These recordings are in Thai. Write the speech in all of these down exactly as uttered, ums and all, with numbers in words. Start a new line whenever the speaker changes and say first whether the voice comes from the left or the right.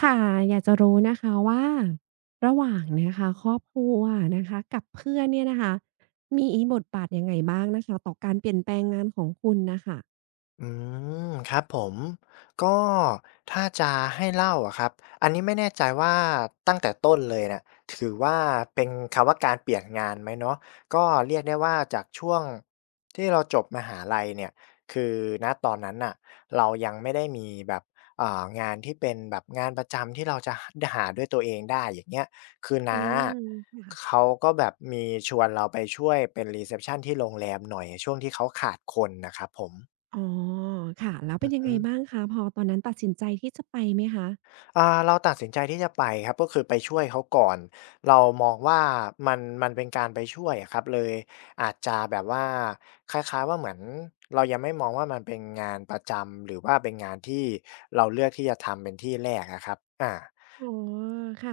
right: ค่ะอยากจะรู้นะคะว่าระหว่างนะคะครอบครัวนะคะกับเพื่อนเนี่ยนะคะมีบทบาทยังไงบ้างนะคะต่อการเปลี่ยนแปลงงานของคุณน่ะค่ะ
left: อืมครับผมก็ถ้าจะให้เล่าอะครับอันนี้ไม่แน่ใจว่าตั้งแต่ต้นเลยเนี่ยถือว่าเป็นคำว่าการเปลี่ยนงานไหมเนาะก็เรียกได้ว่าจากช่วงที่เราจบมหาลัยเนี่ยคือณตอนนั้นน่ะเรายังไม่ได้มีแบบเอ่องานที่เป็นแบบงานประจำที่เราจะหาด้วยตัวเองได้อย่างเงี้ยคือ
right: อื
left: น้า
right: มค่ะ
left: เขาก็แบบมีชวนเราไปช่วยเป็นรีเซพชันที่โรงแรมหน่อยช่วงที่เขาขาดคนนะครับผ
right: อ๋อค่ะแล้วเป็นยังไง
left: ม
right: บ้างคะพอตอนนั้นตัดสินใจที่จะไปไหมคะ
left: อ่าเราตัดสินใจที่จะไปครับก็คือไปช่วยเขาก่อนเรามองว่ามันมันเป็นการไปช่วยอะครับเลยอาจจะแบบว่าคล้ายๆว่าเหมือนเรายังไม่มองว่ามันเป็นงานประจำหรือว่าเป็นงานที่เราเลือกที่จะทำเป็นที่แรกอะครับอา
right: อ๋อค่ะ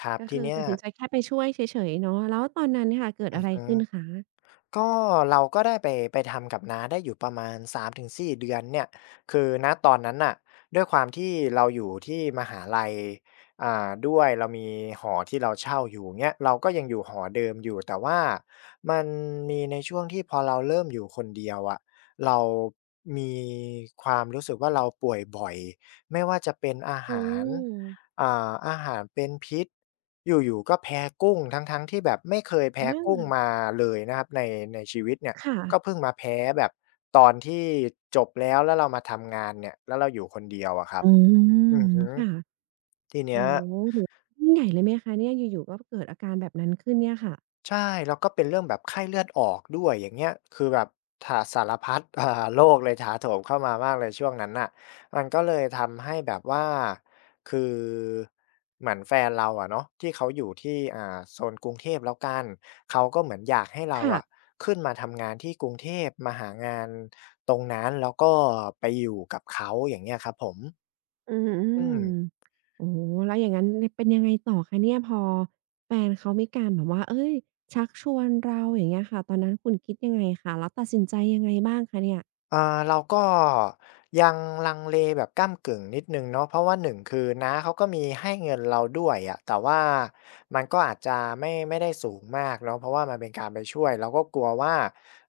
left: ครับ
right: ก็
left: ที
right: คือ
left: เนี้
right: ตั
left: ย
right: ดสินใจแค่ไปช่วยเฉยๆเนาะแล้วตอนนั้นค่ะเกิดอะไรขึ้นคะ
left: ก็เราก็ได้ไปไปทำกับน้าได้อยู่ประมาณสามถึงสี่เดือนเนี่ยคือณตอนนั้นน่ะด้วยความที่เราอยู่ที่มหาลัยอ่าด้วยเรามีหอที่เราเช่าอยู่เงี้ยเราก็ยังอยู่หอเดิมอยู่แต่ว่ามันมีในช่วงที่พอเราเริ่มอยู่คนเดียวอะเรามีความรู้สึกว่าเราป่วยบ่อยไม่ว่าจะเป็นอา
right: อื
left: หาร
right: ม
left: อ่าอาหารเป็นพิษอยู่ๆก็แพ้กุ้งทั้งๆที่แบบไม่เคยแพ้
right: อา
left: กุ้งมาเลยนะครับในในชีวิตเนี่ย
right: ค่ะ
left: ก็เพิ่งมาแพ้แบบตอนที่จบแล้วแล้วเรามาทำงานเนี่ยแล้วเราอยู่คนเดียวอะครับ
right: อื
left: อือ
right: ม
left: ฮึ
right: ค่ะ
left: ทีเนี้ย
right: โอ้โฮถือยิ่งใหญ่เลยไหมคะเนี่ยอยู่ๆก็เกิดอาการแบบนั้นขึ้นเนี่ยค่ะ
left: ใช่แล้วก็เป็นเรื่องแบบไข้เลือดออกด้วยอย่างเงี้ยคือแบบถาสารพัด อ่าโรคเลยถาโถมเข้ามามากเลยช่วงนั้นน่ะมันก็เลยทำให้แบบว่าคือเหมือนแฟนเราอะเนาะที่เขาอยู่ที่อ่าโซนกรุงเทพแล้วกันเขาก็เหมือนอยากให้เรา
right: ค่ะ
left: อะขึ้นมาทำงานที่กรุงเทพมาหางานตรงนั้นแล้วก็ไปอยู่กับเขาอย่างเงี้ยครับผม
right: อื
left: อื
right: ม
left: ม
right: โอ้โฮแล้วอย่างงั้นในเป็นยังไงต่อคะเนี่ยพอแฟนเขามีการแบบว่าเฮ้ยชักชวนเราอย่างเงี้ยค่ะตอนนั้นคุณคิดยังไงคะแล้วตัดสินใจยังไงบ้างคะเนี่ย
left: อ่าเราก็ยังลังเลแบบก้ำกึ่งนิดหนึ่งเนาะเพราะว่าหนึ่งคือน้าเขาก็มีให้เงินเราด้วยอะแต่ว่ามันก็อาจจะไม่ไม่ได้สูงมากเนาะเพราะว่ามันเป็นการไปช่วยเราก็กลัวว่า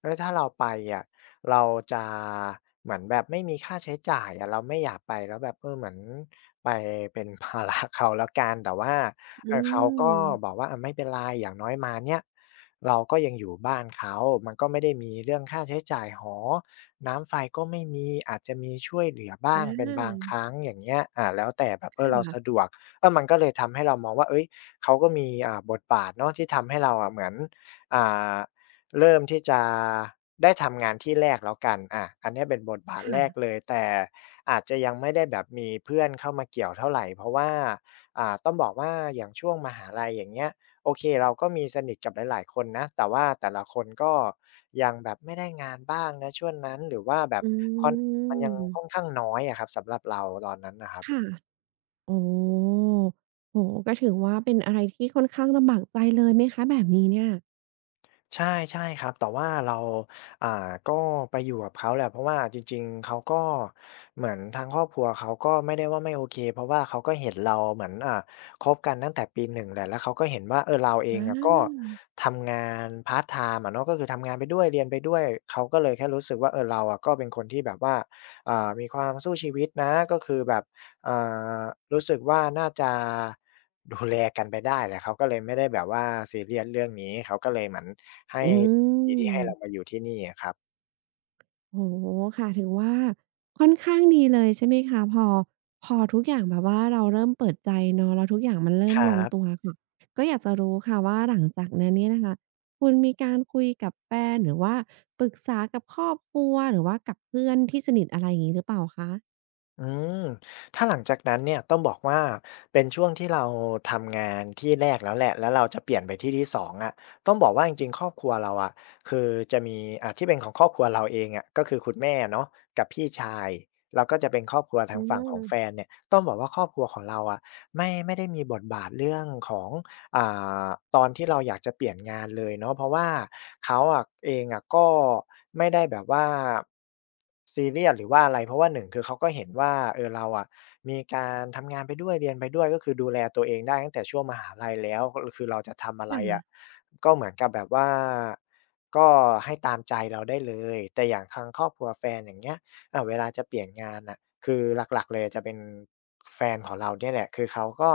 left: เออถ้าเราไปอะเราจะเหมือนแบบไม่มีค่าใช้จ่ายอะเราไม่อยากไปแล้วแบบเออเหมือนไปเป็นภาระ เขาแล้วกันแต่ว่า
right: อื
left: เออเขาก็บอก
right: ม
left: ว่าอาไม่เป็นไรอย่างน้อยมาเนี่ยเราก็ยังอยู่บ้านเขามันก็ไม่ได้มีเรื่องค่าใช้จ่ายหอน้ำไฟก็ไม่มีอาจจะมีช่วยเหลือ
right: อ
left: บ้างเป็นบางค
right: า
left: รั้งอย่างเงี้ยอ่าแล้วแต่แบบเออเรา
right: ค่ะ
left: สะดวกเออมันก็เลยทำให้เรามองว่าเฮ้ยเขาก็มีอ่าบทบาทเนาะที่ทำให้เราอะเหมือนอ่าเริ่มที่จะได้ทำงานที่แรกแล้วกันอาอันเนี้ยเป็นบทบาท
right: ค
left: แรกเล
right: ่ะ
left: ยแต่อาจจะยังไม่ได้แบบมีเพื่อนเข้ามาเกี่ยวเท่าไรเพราะว่า อ่าต้องบอกว่าอย่างช่วงมหาลัยอย่างเงี้ยโอเคเราก็มีสนิทกับหลายๆคนนะแต่ว่าแต่ละคนก็ยังแบบไม่ได้งานบ้างนะช่วงนั้นหรือว่าแบบ
right: อื
left: คอนมันยังค่อน
right: ม
left: ข้างน้อยอะครับสำหรับเราตอนนั้นน่ะครับ
right: ค่ะอ๋อโอ้โฮก็ถือว่าเป็นอะไรที่ค่อนข้างลำบากใจเลยไหมคะแบบนี้เนี่ย
left: ใช่ใช่ครับแต่ว่าเราอ่าก็ไปอยู่กับเขาแหละเพราะว่าจริงๆเขาก็เหมือนทางครอบครัวเขาก็ไม่ได้ว่าไม่โอเคเพราะว่าเขาก็เห็นเราเหมือนอ่าคบกันตั้งแต่ปีหนึ่งแหละแล้วเขาก็เห็นว่าเออเราเอ
right: อ
left: งอะก็
right: า
left: ทำงานพาร์ตไทม์อะเนาะก็คือทำงานไปด้วยเรียนไปด้วยเขาก็เลยแค่รู้สึกว่าเออเราอะก็เป็นคนที่แบบว่าอ่ามีความสู้ชีวิตนะก็คือแบบอ่ารู้สึกว่าน่าจะดูแลกันไปได้แหละเขาก็เลยไม่ได้แบบว่าซีเรียสเรื่องนี้เขาก็เลยเหมือน ให้
right: อื
left: ดีที่ให้เรามา
right: ม
left: อยู่ที่นี่อะครับ
right: โอ้โฮค่ะถือว่าค่อนข้างดีเลยใช่ไหมคะพอพอทุกอย่างแบบว่าเราเริ่มเปิดใจเนาะแล้วทุกอย่างมันเริ่
left: ค
right: มล
left: รั
right: งตั
left: บ
right: วค่ะก็อยากจะรู้ค่ะว่าหลังจากนั้นเนี่ยนะคะคุณมีการคุยกับแฟนหรือว่าปรึกษากับครอบครัวหรือว่ากับเพื่อนที่สนิทอะไรอย่างงี้หรือเปล่าคะ
left: อืมถ้าหลังจากนั้นเนี่ยต้องบอกว่าเป็นช่วงที่เราทำงานที่แรกแล้วแหละแล้วเราจะเปลี่ยนไปที่ที่สองอะต้องบอกว่าจริงๆครอบครัวเราอะคือจะมีอ่าที่เป็นของครอบครัวเราเองอะก็คือคุณแม่เนาะกับพี่ชายแล้วก็จะเป็นครอบครัว
right: อื
left: ทางฝั่งของแฟ
right: ม
left: นเนี่ยต้องบอกว่าครอบครัวของเราอะไม่ไม่ได้มีบทบาทเรื่องของ อ่าตอนที่เราอยากจะเปลี่ยนงานเลยเนาะเพราะว่าเขาอะเองอะก็ไม่ได้แบบว่าซีเรียสหรือว่าอะไรเพราะว่าหนึ่งคือเขาก็เห็นว่าเออเราอะมีการทำงานไปด้วยเรียนไปด้วยก็คือดูแลตัวเองได้ตั้งแต่ช่วงมหาลัยแล้วก็คือเราจะทำอะ
right: ค
left: ไรอะ
right: ่ะ
left: ก็เหมือนกับแบบว่าก็ให้ตามใจเราได้เลยแต่อย่างทางครอบครัวแฟนอย่างเงี้ยอ่ะเวลาจะเปลี่ยนงานอ่ะคือหลักๆเลยจะเป็นแฟนของเราเนี่ยแหละคือเขาก็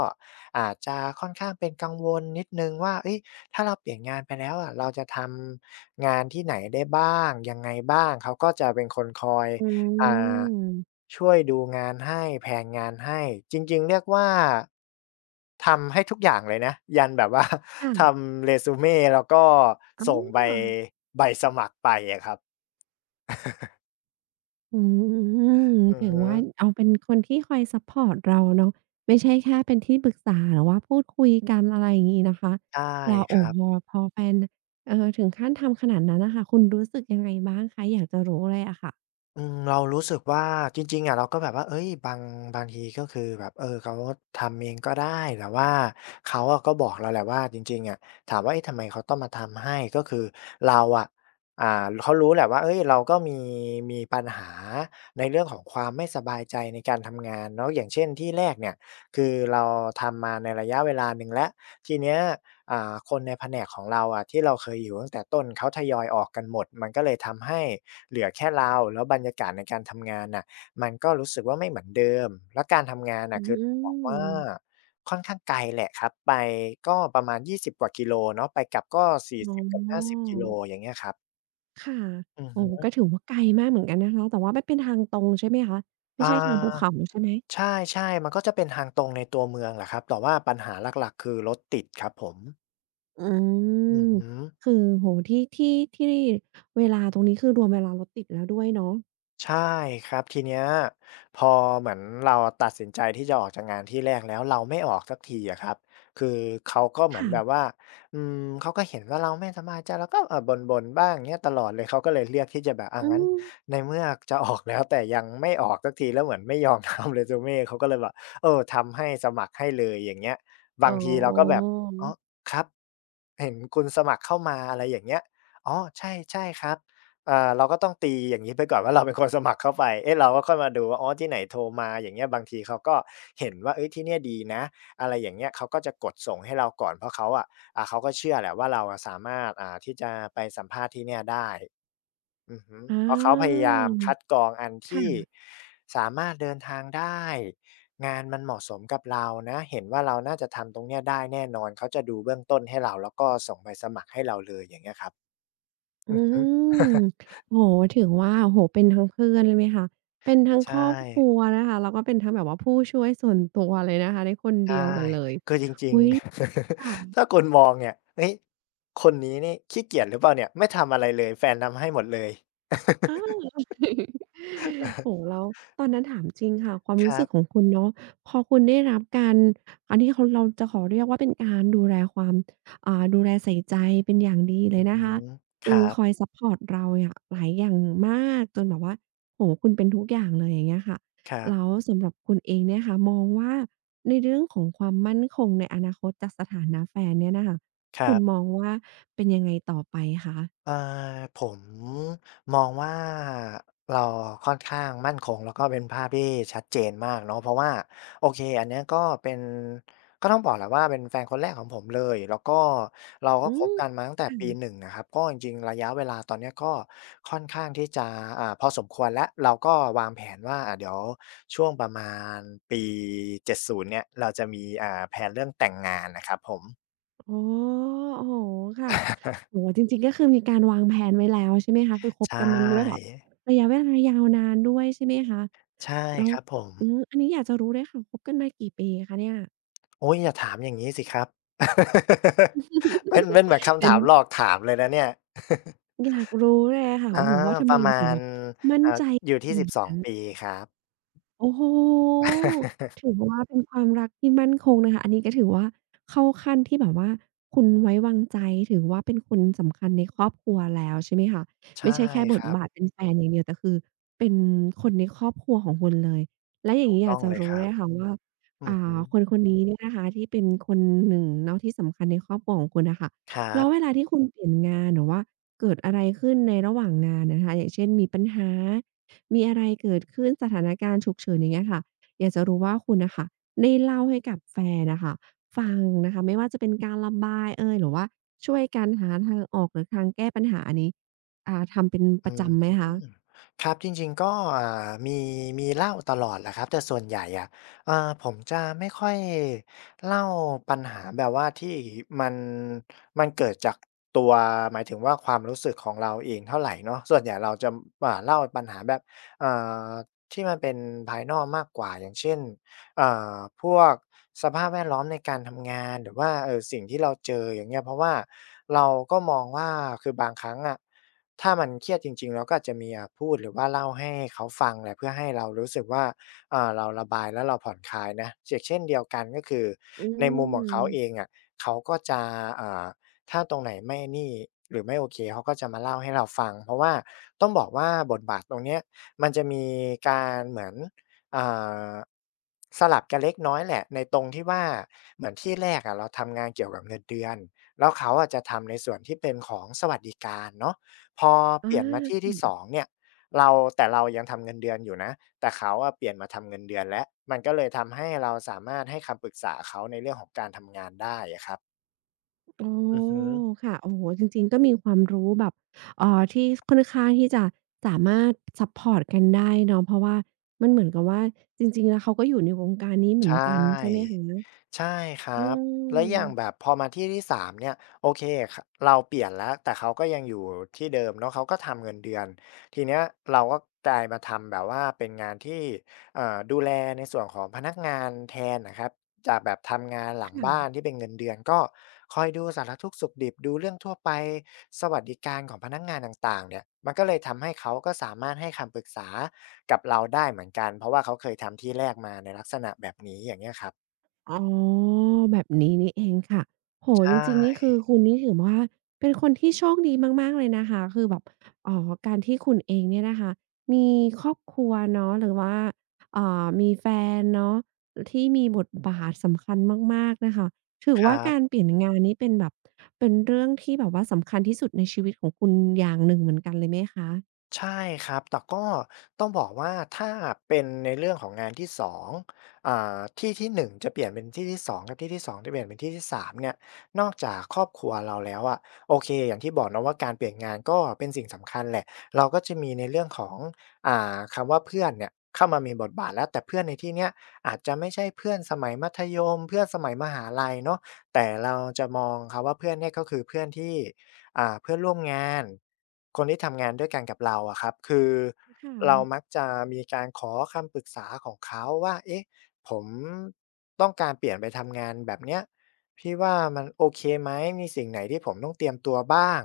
left: อาจจะค่อนข้างเป็นกังวลนิดหนึ่งว่าเอ๊ยถ้าเราเปลี่ยนงานไปแล้วอะเราจะทำงานที่ไหนได้บ้างยังไงบ้างเขาก็จะเป็นคนคอย
right: อื
left: อ่า
right: ม
left: ช่วยดูงานให้แพลนงานให้จริงๆเรียกว่าทำให้ทุกอย่างเลยนะยันแบบว่า ท
right: ค่ะ
left: ำเรซูเม่แล้วก็
right: อ๋อ
left: ส่งใบใบสมัครไปอะครับ
right: อืม
left: อือ
right: ถือ
left: ฮึ
right: ว่าเอาเป็นคนที่คอยซัปพอร์ตเราเนาะไม่ใช่แค่เป็นที่ปรึกษาหรือว่าพูดคุยกันอะไรอย่างงี้นะคะ
left: ใช่
right: เรา
left: ค
right: โอ้
left: รับ
right: พอพอแฟนเอ่อถึงขั้นทำขนาดนั้นน่ะค่ะคุณรู้สึกยังไงบ้างคะอยากจะรู้เลยอะค่ะ
left: อืมเรารู้สึกว่าจริงๆอะเราก็แบบว่าเฮ้ยบางบางทีก็คือแบบเออเขาทำเองก็ได้แต่ว่าเขาอะก็บอกเราแหละว่าจริงๆอะถามว่าเอ๊ะทำไมเขาต้องมาทำให้ก็คือเราอะอ่าเขารู้แหละว่าเฮ้ยเราก็มีมีปัญหาในเรื่องของความไม่สบายใจในการทำงานเนาะอย่างเช่นที่แรกเนี่ยคือเราทำมาในระยะเวลาหนึ่งแล้วทีเนี้ยอ่าคนในแผนกของเราอะที่เราเคยอยู่ตั้งแต่ต้นเขาทยอยออกกันหมดมันก็เลยทำให้ เหลือแค่เราแล้วบรรยากาศในการทำงานน่ะมันก็รู้สึกว่าไม่เหมือนเดิมแล้วการทำงาน
right: อื
left: น่ะคือบอกว่า
right: ม
left: ค่อนข้างไกลแหละครับไปก็ประมาณยี่สิบกว่ากิโลเนาะไปกลับก็
right: อ๋
left: สี่สิบกับห้าสิบ
right: อ
left: กิโลอย่างเงี้ยครับ
right: ค่ะ
left: อือ
right: โอ้โฮก็
left: ฮึ
right: ถือว่าไกลมากเหมือนกันนะคะแต่ว่ามันเป็นทางตรงใช่ไหมคะ
left: อ
right: ไม่ใช่ทางภู
left: า
right: เขาใช่ไหม
left: ใช่ๆมันก็จะเป็นทางตรงในตัวเมืองแหละครับแต่ว่าปัญหาหลักๆคือรถติดครับผม
right: อื
left: อือ
right: ม
left: ฮึ
right: คือโอ้โฮที่ที่ที่เวลาตรงนี้คือรวมเวลารถติดแล้วด้วยเนาะ
left: ใช่ครับทีเนี้ยพอเหมือนเราตัดสินใจที่จะออกจากงานที่แรกแล้วเราไม่ออกสักทีอะครับคือเขาก็เหมือน
right: ค่ะ
left: แบบว่าอืมเขาก็เห็นว่าเราไม่สบายใจแล้วก็เออบ่นบ่นบ้างเนี้ยตลอดเลยเขาก็เลยเลือกที่จะแบบอ่า
right: อื
left: งั้น
right: ม
left: ในเมื่อจะออกแล้วแต่ยังไม่ออกสักทีแล้วเหมือนไม่ยอมทำ resume เม่เขาก็เลยแบบเออทำให้สมัครให้เลยอย่างเงี้ย
right: อ๋
left: บา
right: อ
left: งทีเราก็แบบอ๋อครับเห็นคุณสมัครเข้ามาอะไรอย่างเงี้ยอ๋อใช่ๆครับ อ่าเราก็ต้องตีอย่างนี้ไปก่อนว่าเราเป็นคนสมัครเข้าไปเอ๊ะเราก็ค่อยมาดูว่าอ๋อที่ไหนโทรมาอย่างเงี้ยบางทีเขาก็เห็นว่าเฮ้ยที่เนี่ยดีนะอะไรอย่างเงี้ยเขาก็จะกดส่งให้เราก่อนเพราะเขาอะอ่าเขาก็เชื่อแหละว่าเราอะสามารถอ่าที่จะไปสัมภาษณ์ที่เนี่ยได้อือฮึ
right: อ
left: เพราะเขาพ
right: า
left: ยายามคัดกรองอัน
right: ค่ะ
left: ที่สามารถเดินทางได้งานมันเหมาะสมกับเรานะเห็นว่าเราน่าจะทำตรงเนี้ยได้แน่นอนเขาจะดูเบื้องต้นให้เราแล้วก็ส่งใบสมัครให้เราเลยอย่างเงี้ยครับ
right: อื
left: อือฮึ
right: มโอ้โฮถือว่าโอ้โฮเป็นทั้งเพื่อนเลยไหมคะเป็นทั้งค
left: ใช่
right: รอบครัวนะคะ แล้วก็เป็นทั้งแบบว่าผู้ช่วยส่วนตัวเลยนะคะในคน
left: ใช่
right: เดียวกันเลย
left: คือจริง
right: อุ๊ย
left: ๆ
right: ค่ะ
left: ถ้าคนมองเนี่ยเฮ้ยคนนี้นี่ขี้เกียจหรือเปล่าเนี่ยไม่ทำอะไรเลยแฟนทำให้หมดเลย
right: อา โอ้โฮ แล้วตอนนั้นถามจริงค่ะความ
left: ค
right: รู้
left: รั
right: สึกของ
left: บ
right: คุณเนาะพอคุณได้รับการอันนี้เขาเราจะขอเรียกว่าเป็นการดูแลความอ่าดูแลใส่ใจเป็นอย่างดีเล
left: อื
right: ย
left: อ
right: นะ
left: หื
right: คะ
left: อค
right: คือ
left: รับ
right: คอยซัปพอร์ตเราเนี่ยหลายอย่างมากจนแบบว่าโอ้โฮคุณเป็นทุกอย่างเลยอย่างเงี้ยค่ะ
left: ครับ
right: แล้วสำหรับคุณเองเนี่ยค่ะมองว่าในเรื่องของความมั่นคงในอนาคตจากสถานะแฟนเนี่ยน่ะค่ะ
left: ครั
right: คุณ
left: บ
right: มองว่าเป็นยังไงต่อไปคะ
left: เอ่อผมมองว่าเราค่อนข้างมั่นคงแล้วก็เป็นภาพที่ชัดเจนมากเนาะเพราะว่าโอเคอันเนี้ยก็เป็นก็ต้องบอกแหละว่าเป็นแฟนคนแรกของผมเลยแล้วก็เราก็
right: อื
left: ค
right: ม
left: บกันมาตั้งแต่
right: ค่
left: ปี
right: ะ
left: หนึ่งอะครับก็จริงๆระยะเวลาตอนเนี้ยก็ค่อนข้างที่จะอ่าพอสมควรแล้วเราก็วางแผนว่าอ่าเดี๋ยวช่วงประมาณปีเจ็ดศูนย์เนี่ยเราจะมีอ่าแพลนเรื่องแต่งงานน่ะครับผม
right: อ๋อโอ้โฮค่ะโอ้ โฮจริงๆก็คือมีการวางแพลนไว้แล้วใช่ไหมคะ คือค
left: ใช
right: บกันมันด้วยแบ
left: ่
right: บระยะเวลายาวนานด้วยใช่ไหมคะ
left: ใช่
right: แล้ว
left: ครับผม
right: อืมอันนี้อยากจะรู้เลยค่ะคบกันมากี่ปีคะเนี่ย
left: โอ๊ยอย่าถามอย่างงี้สิครับ เป็นเป็นแบบคำ
right: เดี๋ยว
left: ถามหลอกถามเลยนะเนี่ย
right: อยากรู้เลยอะค่ะ
left: อา
right: โอ้โฮว่าทำ
left: ป
right: ไม
left: ระ
right: เรา
left: มา
right: ถึง
left: ณ
right: แบบมั่น
left: อ่า
right: ใจ
left: อยู่
right: ข
left: ที่
right: นาด
left: สิบสอง
right: นั้น
left: ปีครับ
right: โอ้โฮถือว่าเป็นความรักที่มั่นคงนะคะ อันนี้ก็ถือว่าเข้าขั้นที่แบบว่าคุณไว้วางใจถือว่าเป็นคนสำคัญในครอบครัวแล้วใช่ไหมคะ
left: ใช่
right: ไม่ใช่แค่บ
left: ค
right: ท
left: รั
right: บาท
left: บ
right: เป็นแฟนอย่างเดียวแต่คือเป็นคนในครอบครัวของคุณเลยแล้วอย่า
left: ถู
right: ง
left: ก
right: งี้อ
left: ต้
right: ยา
left: อ
right: ก
left: ง
right: จะ
left: เลยค
right: รู้
left: รั
right: เล
left: บ
right: ยค่ะว่า
left: อื
right: อ่
left: อฮึ
right: าคนคนนี้เนี่ยนะคะที่เป็นคนหนึ่งเนาะที่สำคัญในครอบครัวของคุณน่ะค่ะ
left: ครั
right: แล้วเว
left: บ
right: ลาที่คุณเปลี่ยนงานหรือว่าเกิดอะไรขึ้นในระหว่างงานน่นะคะอย่างเช่นมีปัญหา มีอะไรเกิดขึ้นสถานการณ์ฉุกเฉินอย่างเงี้ยค่ะอยากจะรู้ว่าคุณน่ะค่ะได้เล่าให้กับแฟนน่ะค่ะฟังนะคะไม่ว่าจะเป็นการระบายเอยหรือว่าช่วยกันหาทางออกหรือทางแก้ปัญหาอันนี้อ่าทำเป็นประ
left: อื
right: จำไหม
left: ม
right: คะ
left: ครับจริงๆก็อ่ามีมีเล่าตลอดแหละครับแต่ส่วนใหญ่อะเอ่อผมจะไม่ค่อยเล่าปัญหาแบบว่าที่มันมันเกิดจากตัวหมายถึงว่าความรู้สึกของเราเองเท่าไรเนาะส่วนใหญ่เราจะอ่าเล่าปัญหาแบบเอ่อที่มันเป็นภายนอกมากกว่าอย่างเช่นเอ่อพวกสภาพแวดล้อมในการทำงานหรือว่าเอ่อสิ่งที่เราเจออย่างเงี้ยเพราะว่าเราก็มองว่าคือบางครั้งอะ ถ้ามันเครียดจริงๆเราก็อาจจะมีอ่าพูดหรือว่าเล่าให้เขาฟังแหละเพื่อให้เรารู้สึกว่าอ่าเราระบายแล้วเราผ่อนคลายนะ่งเช่นเดียวกันก็คือ
right: อื
left: ในมุมของเขาเอง
right: ม
left: อะเขาก็จะอ่าถ้าตรงไหนไม่นี่หรือไม่โอเคเขาก็จะมาเล่าให้เราฟังเพราะว่าต้องบอกว่าบทบาทตรงเนี้ยมันจะมีการเหมือนอ่าสลับกันเล็กน้อยแหละในตรงที่ว่าเหมือนที่แรกอะเราทำงานเกี่ยวกับเงินเดือนแล้วเขาอะจะทำในส่วนที่เป็นของสวัสดิการเนาะ พอเป
right: อ
left: ลี่ยนมาที่
right: า
left: ที่สองเนี่ยเราแต่เรายังทำเงินเดือนอยู่นะแต่เขาอะเปลี่ยนมาทำเงินเดือนแล้วมันก็เลยทำให้เราสามารถให้คำปรึกษาเขาในเรื่องของการทำงานได้อะครับ
right: อ๋อ
left: อือฮึ
right: ค่ะโอ้โฮจริงๆก็มีความรู้แบบเอ่อที่ค่อนข้างที่จะสามารถซัปพอร์ตกันได้เนาะเพราะว่ามันเหมือนกับว่าจริงๆแล้วเขาก็อยู่ในวงการนี้เหมือน
left: ใช่
right: กันใช่ไหมคะ
left: ใช่ครั
right: อื
left: บและอย่างแบ
right: ม
left: บพอมาที่ที่สามเนี่ยโอเคค่ะเราเปลี่ยนแล้วแต่เขาก็ยังอยู่ที่เดิมเนาะเขาก็ทำเงินเดือนทีเนี้ยเราก็กลายมาทำแบบว่าเป็นงานที่เอ่อดูแลในส่วนของพนักงานแทนนะครับจากแบบทำงานหลั
right: ค
left: งบ้าน
right: ่ะ
left: ที่เป็นเงินเดือนก็คอยดูสารทุกข์สุขดิบดูเรื่องทั่วไปสวัสดิการของพนักงานต่างๆเนี่ยมันก็เลยทำให้เขาก็สามารถให้คำปรึกษากับเราได้เหมือนกันเพราะว่าเขาเคยทำที่แรกมาในลักษณะแบบนี้อย่างเงี้ยครับ
right: อ๋อแบบนี้นี่เองค่ะโอ้โฮ
left: ใช่
right: จริงๆนี่คือคุณนี่ถือว่าเป็นคนที่โชคดีมากๆเลยนะคะคือแบบอ๋อการที่คุณเองเนี่ยนะคะมีครอบครัวเนาะหรือว่าอ่ามีแฟนเนาะที่มีบทบาทสำคัญมากๆนะคะถือ
left: ค
right: ว่า
left: รั
right: การ
left: บ
right: เปลี่ยนงานนี้เป็นแบบเป็นเรื่องที่แบบว่าสำคัญที่สุดในชีวิตของคุณอย่างหนึ่งเหมือนกันเลยไหมคะ
left: ใช่ครับแต่ก็ต้องบอกว่าถ้าเป็นในเรื่องของงานที่สองอ่าที่ที่หนึ่งจะเปลี่ยนเป็นที่ที่สองกับที่ที่สองจะเปลี่ยนเป็นที่ที่สามเนี่ยนอกจากครอบครัวเราแล้วอะโอเคอย่างที่บอกเนาะว่าการเปลี่ยนงานก็เป็นสิ่งสำคัญแหละเราก็จะมีในเรื่องของอ่าคำว่าเพื่อนเนี่ยเข้ามามีบทบาทแล้วแต่เพื่อนในที่เนี้ยอาจจะไม่ใช่เพื่อนสมัยมัธยมเพื่อนสมัยมหาลัยเนาะแต่เราจะมองคำว่าเพื่อนเนี่ยก็คือเพื่อนที่อ่าเพื่อนร่วมงาน คนที่ทำงานด้วยกันกับเราอะครับคือเรา
right: ค่ะ
left: มักจะมีการขอคำปรึกษาของเขาว่าเอ๊ะผมต้องการเปลี่ยนไปทำงานแบบเนี้ยพี่ว่ามันโอเคไหมมีสิ่งไหนที่ผมต้องเตรียมตัวบ้าง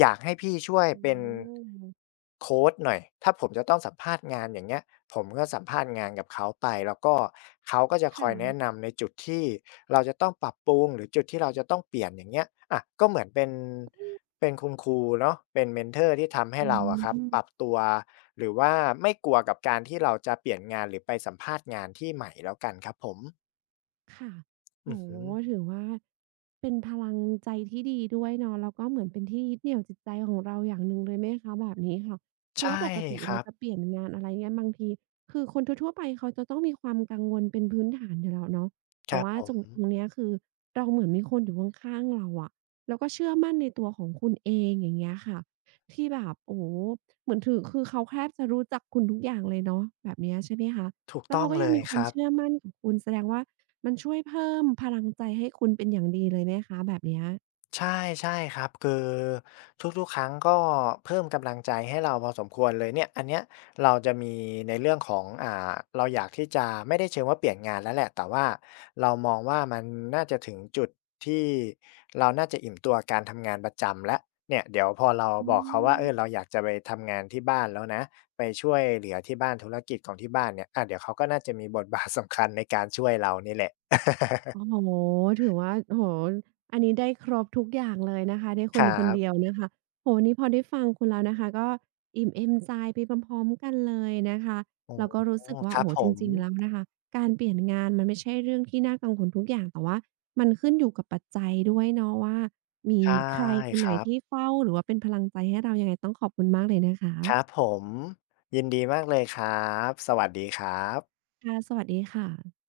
left: อยากให้พี่ช่วย
right: อื
left: เป็น
right: ม
left: โคชหน่อยถ้าผมจะต้องสัมภาษณ์งานอย่างเงี้ยผมก็สัมภาษณ์งานกับเขาไปแล้วก็เขาก็จะ
right: ค
left: คอยแนะ
right: ่ะ
left: นำในจุดที่เราจะต้องปรับปรุงหรือจุดที่เราจะต้องเปลี่ยนอย่างเงี้ยอะก็เหมือนเป็นเป็นคุณครูเนาะเป็นเมนทอร์ที่ทำให้
right: อื
left: เราอะครับปรับ
right: ม
left: ตัวหรือว่าไม่กลัวกับการที่เราจะเปลี่ยนงานหรือไปสัมภาษณ์งานที่ใหม่แล้วกันครับผม
right: ค่ะ
left: อื
right: โอ้
left: อฮึ
right: โฮถือว่าเป็นพลังใจที่ดีด้วยเนาะแล้วก็เหมือนเป็นที่ยึดเหนี่ยวจิตใจของเราอย่างหนึ่งเลยไหมคะแบบนี้ค่ะ คือว่า
left: ใช่
right: ปกติ
left: ค
right: เรา
left: รับ
right: จะเปลี่ยนงานอะไรเงี้ยบางทีคือคนทั่วๆไปเขาจะต้องมีความกังวลเป็นพื้นฐานอยู่แล้วเนาะ
left: ค
right: แต่
left: รับ
right: ว่า
left: ผ
right: ตรง
left: ม
right: ตรงเนี้ยคือเราเหมือนมีคนอยู่ข้างๆเราอะแล้วก็เชื่อมั่นในตัวของคุณเองอย่างเงี้ยค่ะที่แบบโอ้โฮเหมือนถือคือเขาแทบจะรู้จักคุณทุกอย่างเลยเนาะแบบเนี้ยใช่ไหมคะ
left: ถูก
right: แล้ว
left: ต้อ
right: เขา
left: ง
right: ก็
left: เล
right: ยัง
left: ย
right: มีค
left: ค
right: วาม
left: รับ
right: เชื่อมั่นกับคุณแสดงว่า มันช่วยเพิ่มพลังใจให้คุณเป็นอย่างดีเลยไหมคะแบบเนี้ย
left: ใช่ใช่ครับคือทุกๆครั้งก็เพิ่มกำลังใจให้เราพอสมควรเลยเนี่ยอันเนี้ยเราจะมีในเรื่องของอ่าเราอยากที่จะไม่ได้เชิงว่าเปลี่ยนงานแล้วแหละแต่ว่าเรามองว่ามันน่าจะถึงจุดที่เราน่าจะอิ่มตัวการทำงานประจำแล้วเนี่ยเดี๋ยวพอเรา
right: อื
left: บอกเขาว่าเออเรา
right: ม
left: อยากจะไปทำงานที่บ้านแล้วนะไปช่วยเหลือที่บ้านธุรกิจของที่บ้านเนี่ยอาเดี๋ยวเขาก็น่าจะมีบทบาทสำคัญในการช่วยเรานี่แหละ
right: โอ้โฮถือว่าโอ้โฮอันนี้ได้ครบทุกอย่างเลยนะคะได้ค
left: ค
right: น
left: รั
right: คนเดียว
left: บ
right: นะคะโอ้โฮวันนี้พอได้ฟังคุณแล้วนะคะก็อิ่มเอมใจไปพร้อมๆกันเลยนะคะ
left: โอ้
right: แล้ว
left: โฮ
right: ก็รู้สึกว่า
left: ครั
right: โอ้
left: บ
right: โฮ
left: ผ
right: จ
left: ม
right: ริงๆแล้วนะคะการเปลี่ยนงานมันไม่ใช่เรื่องที่น่ากังวลทุกอย่างแต่ว่ามันขึ้นอยู่กับปัจจัยด้วยเนาะว่ามี
left: ใช่
right: ใครคน
left: ค
right: ไหน
left: รับ
right: ที่เฝ้าหรือว่าเป็นพลังใจให้เรายังไงต้องขอบคุณมากเลยนะ
left: ครับ
right: คะ
left: ผม ยินดีมากเลยครับ สวัสดีครับ
right: ค่ะสวัสดีค่ะ